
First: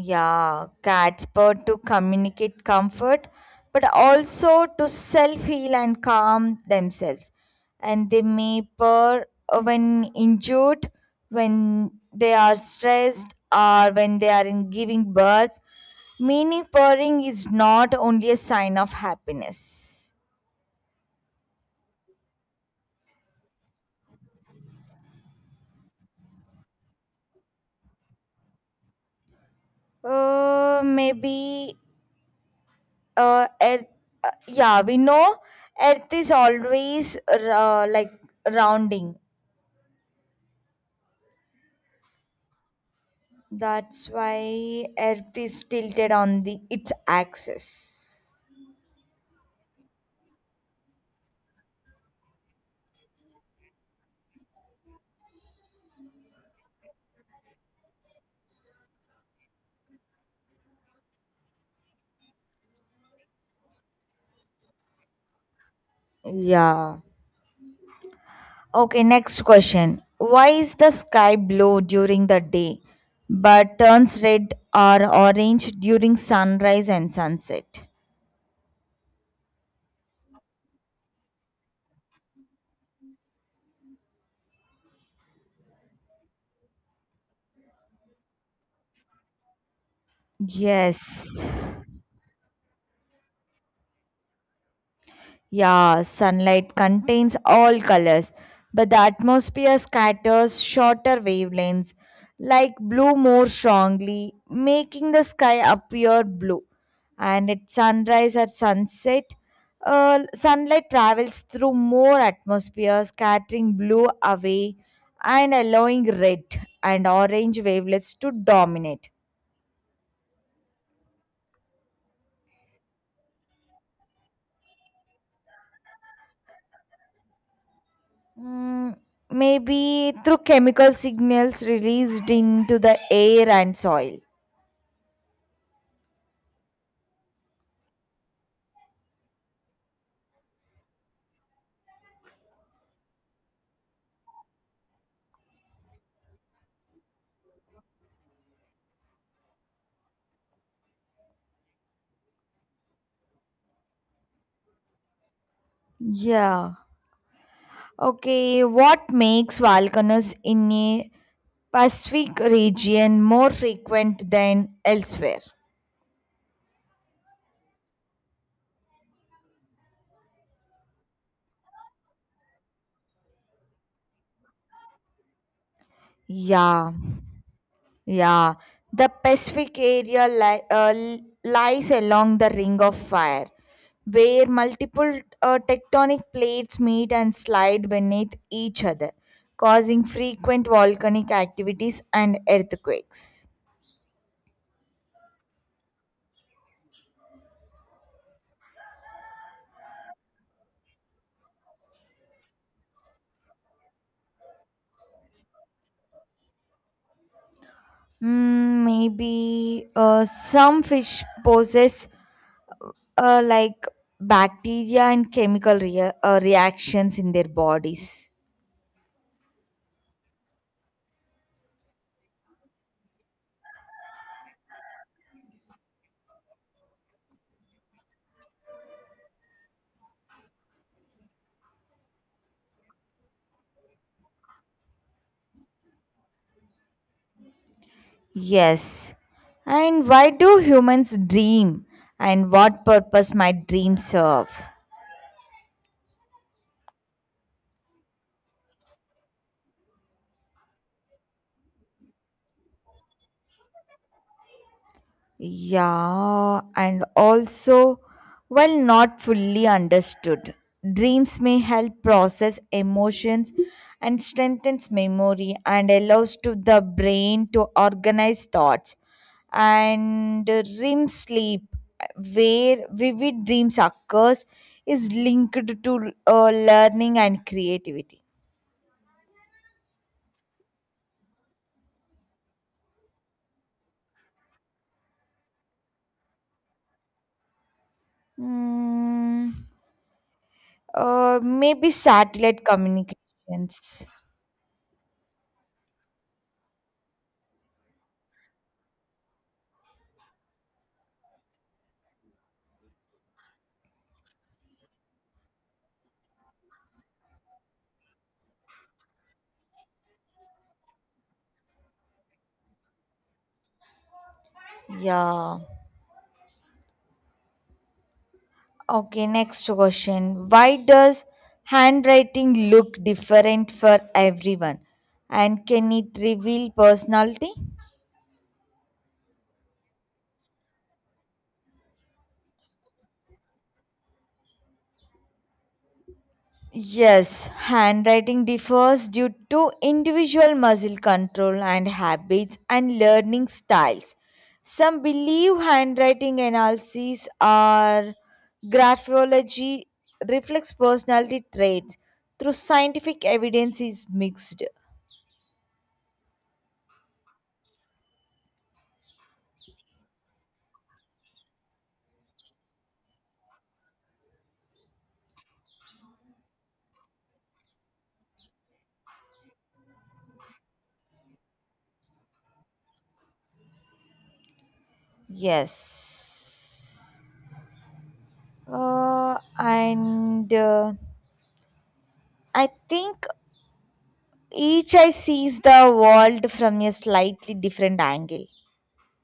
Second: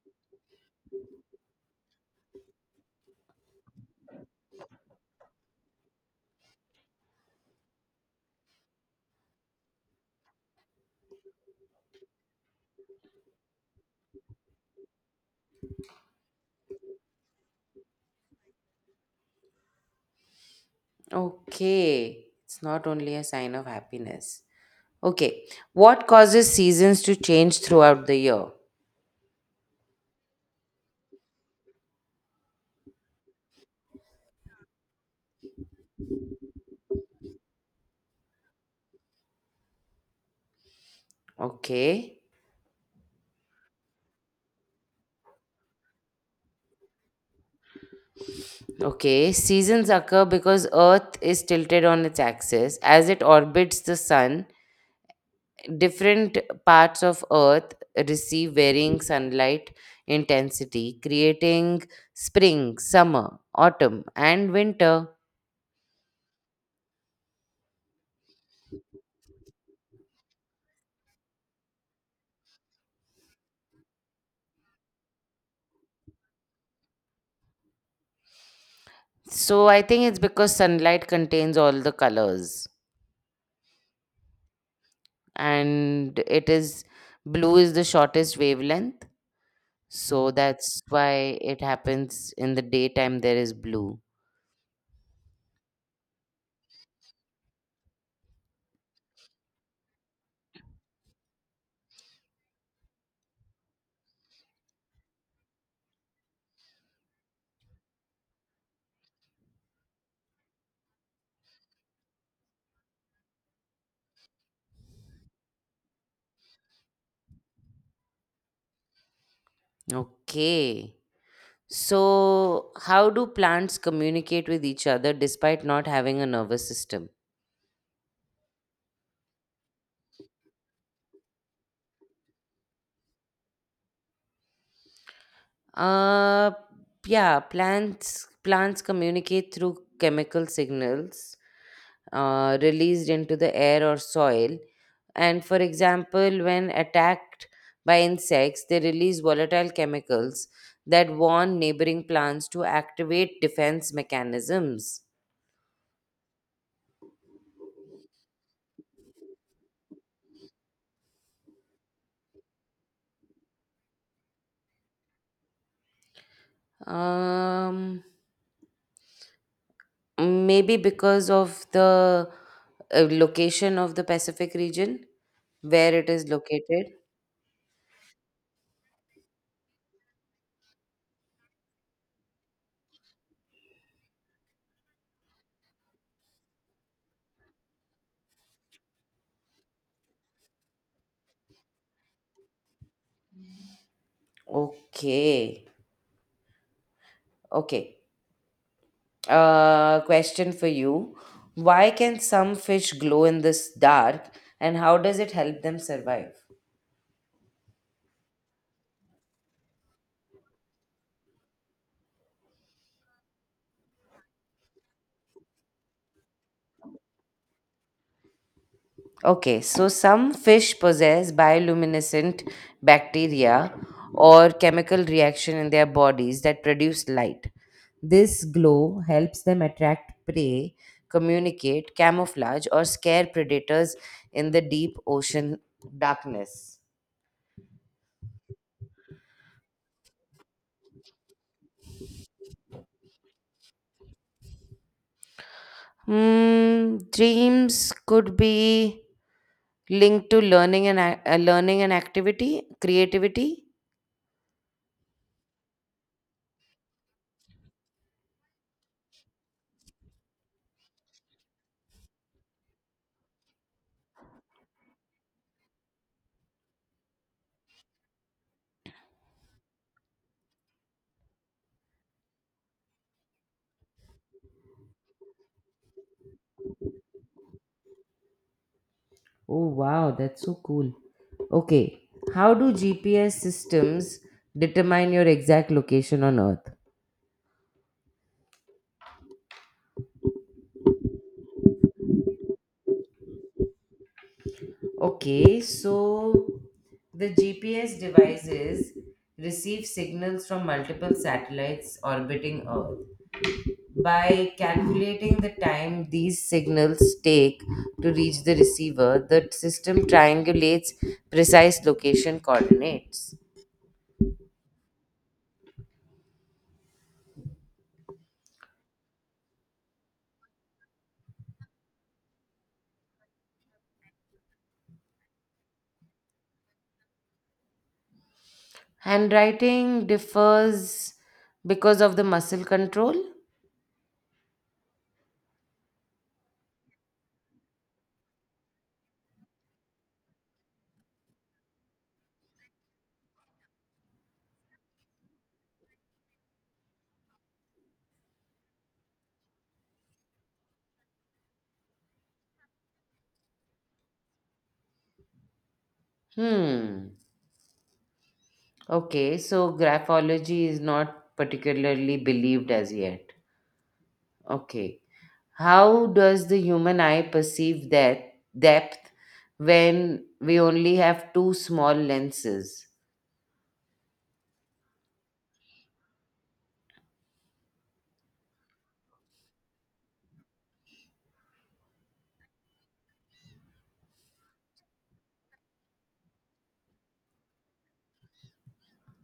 Speaker 2: Yeah, cats purr to communicate comfort, but also to self heal and calm themselves. And they may purr when injured, when they are stressed, or when they are in giving birth. Meaning, purring is not only a sign of happiness.
Speaker 1: Okay, it's not only a sign of happiness. Okay. What causes seasons to change throughout the year?
Speaker 2: Uh, maybe uh, earth, yeah, we know earth is always rounding.
Speaker 1: Okay.
Speaker 2: That's why Earth is tilted on the its axis.
Speaker 1: Okay. Seasons occur because Earth is tilted on its axis. As it orbits the sun, different parts of Earth receive varying sunlight intensity, creating spring, summer, autumn, and winter.
Speaker 2: Yeah. Okay, next question. Why is the sky blue during the day but turns red or orange during sunrise and sunset?
Speaker 1: So I think it's because sunlight contains all the colors, and it is blue is the shortest wavelength. So that's why
Speaker 2: Yes.
Speaker 1: it happens in the daytime, there is blue.
Speaker 2: Yeah, sunlight contains all colors, but the atmosphere scatters shorter wavelengths, like blue more strongly, making the sky appear blue. And at sunrise at sunset, sunlight travels through more atmosphere, scattering blue away and allowing red and orange wavelets to dominate.
Speaker 1: Okay. So, how do plants communicate with each other despite not having a nervous system?
Speaker 2: Mm, maybe through chemical signals released into the air and soil.
Speaker 1: Uh, yeah, plants communicate through chemical signals released into the air or soil. And for example, when attacked by insects, they release volatile chemicals that warn neighboring plants to activate defense mechanisms.
Speaker 2: Yeah. Okay, what makes volcanoes in a Pacific region more frequent than elsewhere?
Speaker 1: Um, Maybe because of the location of the Pacific region, where it is
Speaker 2: Yeah,
Speaker 1: located.
Speaker 2: yeah. The Pacific area lies along the Ring of Fire, where multiple tectonic plates meet and slide beneath each other, causing frequent volcanic activities and earthquakes.
Speaker 1: Okay, okay. Question for you. Why can some fish glow in this dark and how does it help them survive?
Speaker 2: Hmm, maybe some fish possess uh, like bacteria and chemical reactions in their bodies.
Speaker 1: Okay, so some fish possess bioluminescent bacteria or chemical reaction in their bodies that produce light. This glow helps them attract prey, communicate, camouflage, or scare predators in the deep ocean darkness.
Speaker 2: Yes. And why do humans dream? And what purpose might dreams serve?
Speaker 1: Hmm, dreams could be linked to learning and activity, creativity.
Speaker 2: Yeah, and also, while not fully understood, dreams may help process emotions and strengthens memory and allows to the brain to organize thoughts. And REM sleep, where vivid dreams occurs, is linked to learning and creativity.
Speaker 1: Oh wow, that's so cool. Okay, how do GPS systems determine your exact location on Earth?
Speaker 2: Mm, maybe satellite communications.
Speaker 1: Okay, so the GPS devices receive signals from multiple satellites orbiting Earth. By calculating the time these signals take to reach the receiver, the system triangulates precise location coordinates.
Speaker 2: Yeah. Okay, next question. Why does handwriting look different for everyone? And can it reveal personality?
Speaker 1: Handwriting differs because of the muscle control?
Speaker 2: Yes, handwriting differs due to individual muscle control and habits and learning styles. Some believe handwriting analyses or graphology reflects personality traits through scientific evidence is mixed.
Speaker 1: Hmm. Okay, so graphology is not particularly believed as yet. Okay. How does the human eye perceive that depth when we only have two small lenses?
Speaker 2: Yes. And I think each eye sees the world from a slightly different angle.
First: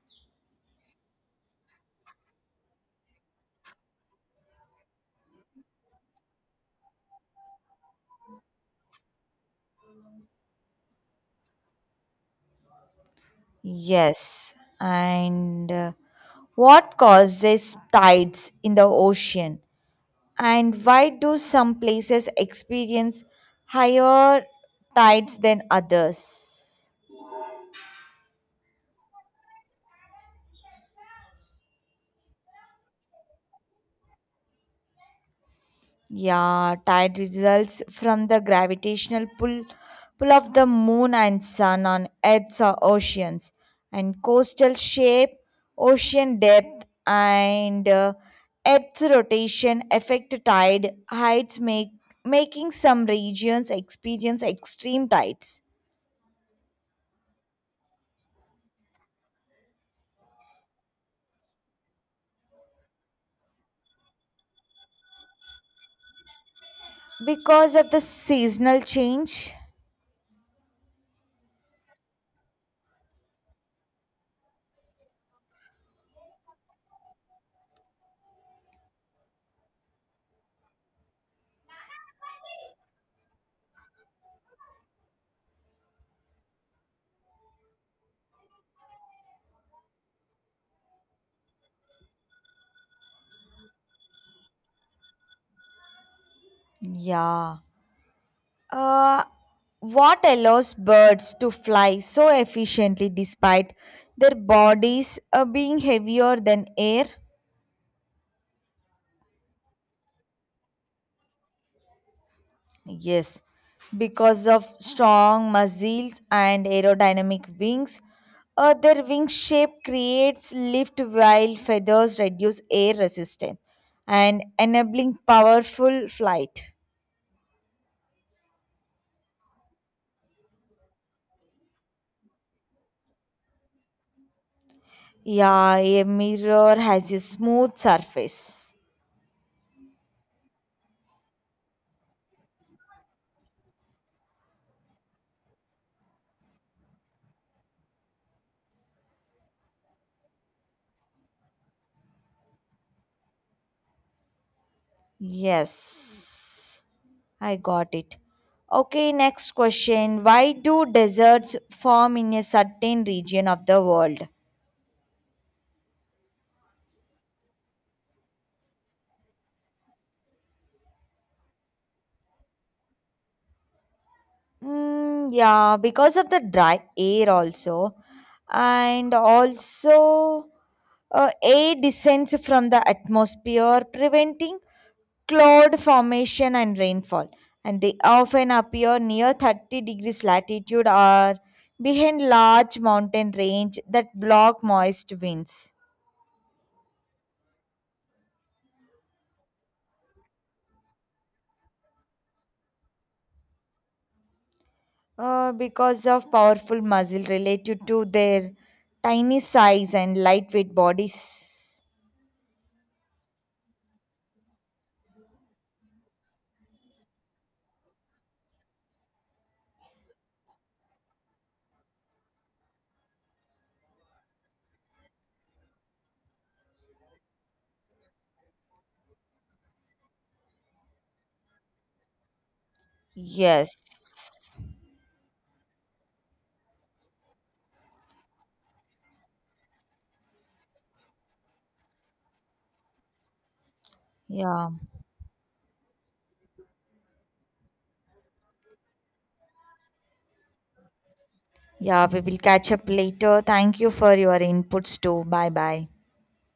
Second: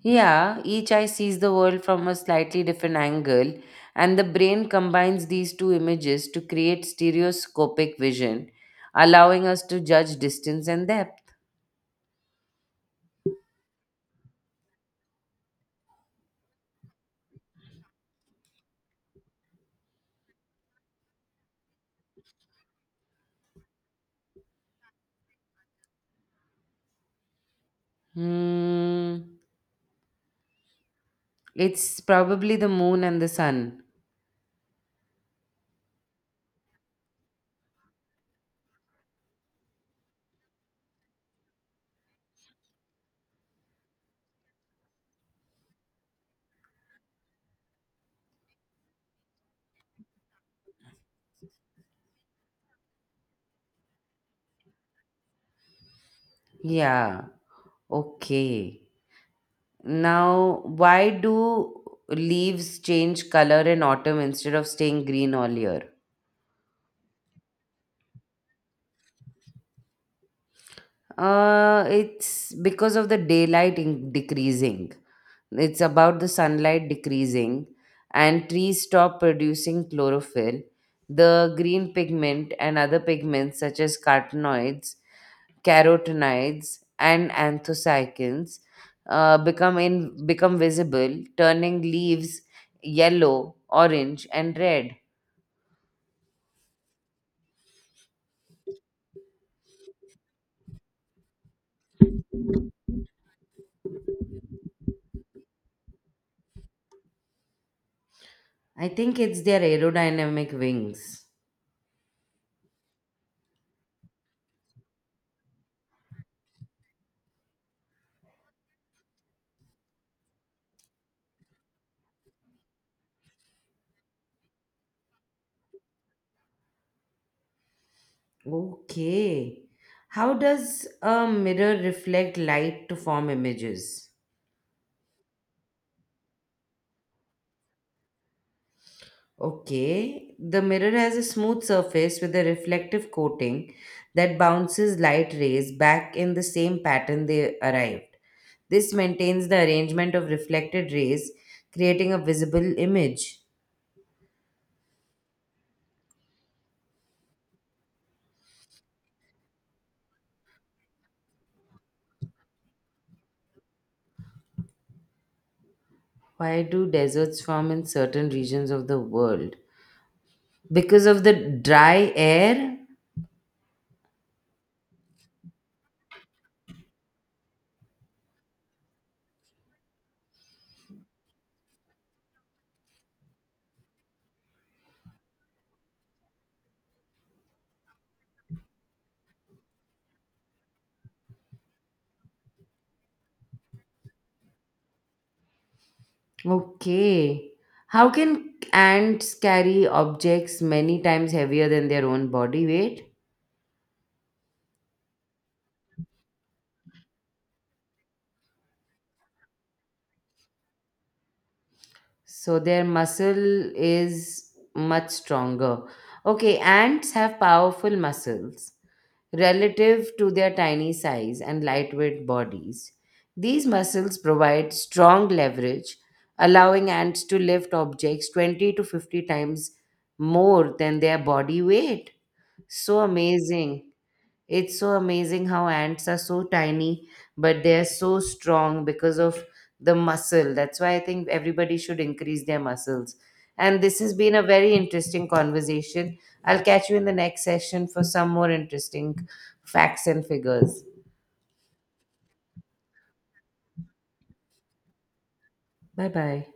Speaker 1: Yeah, each eye sees the world from a slightly different angle, and the brain combines these two images to create stereoscopic vision, allowing us to judge distance and depth.
Speaker 2: Yes, and what causes tides in the ocean? And why do some places experience higher tides than others?
Speaker 1: Hmm, it's probably the moon and the sun.
Speaker 2: Yeah, tide results from the gravitational pull of the moon and sun on Earth's oceans, and coastal shape, ocean depth, and Earth's rotation affect tide heights, make making some regions experience extreme tides
Speaker 1: Yeah. Okay. Now, why do leaves change color in autumn instead of staying green all year?
Speaker 2: because of the seasonal change.
Speaker 1: It's because of the decreasing. It's about the sunlight decreasing, and trees stop producing chlorophyll, the green pigment, and other pigments such as carotenoids, and anthocyanins become visible, turning leaves yellow, orange, and red.
Speaker 2: Yeah. Uh, what allows birds to fly so efficiently despite their bodies being heavier than air?
Speaker 1: I think it's their aerodynamic wings.
Speaker 2: Yes, because of strong muscles and aerodynamic wings. Their wing shape creates lift while feathers reduce air resistance and enabling powerful flight.
Speaker 1: Okay. How does a mirror reflect light to form images?
Speaker 2: Yeah, a mirror has a smooth surface.
Speaker 1: Okay. The mirror has a smooth surface with a reflective coating that bounces light rays back in the same pattern they arrived. This maintains the arrangement of reflected rays, creating a visible image.
Speaker 2: Yes. I got it. Okay, next question. Why do deserts form in a certain region of the world?
Speaker 1: Why do deserts form in certain regions of the world? Because of the dry air?
Speaker 2: Mm, yeah, because of the dry air also. And also, air descends from the atmosphere, preventing cloud formation and rainfall. And they often appear near 30 degrees latitude or behind large mountain range that block moist winds.
Speaker 1: Okay. How can ants carry objects many times heavier than their own body weight?
Speaker 2: Because of powerful muscle related to their tiny size and lightweight bodies.
Speaker 1: So their muscle is much stronger. Okay, ants have powerful muscles, relative to their tiny size and lightweight bodies. These muscles provide strong leverage, allowing ants to lift objects 20 to 50 times more than their body weight. So amazing.
Speaker 2: Yes.
Speaker 1: It's so amazing how ants are so tiny, but they are so strong because of the muscle. That's why I think everybody should increase their muscles. And this has been a
Speaker 2: Yeah.
Speaker 1: very interesting conversation. I'll catch you in the next session for some more interesting facts and figures.
Speaker 2: Yeah, we will catch up later. Thank you for your inputs too. Bye bye.
Speaker 1: Bye bye.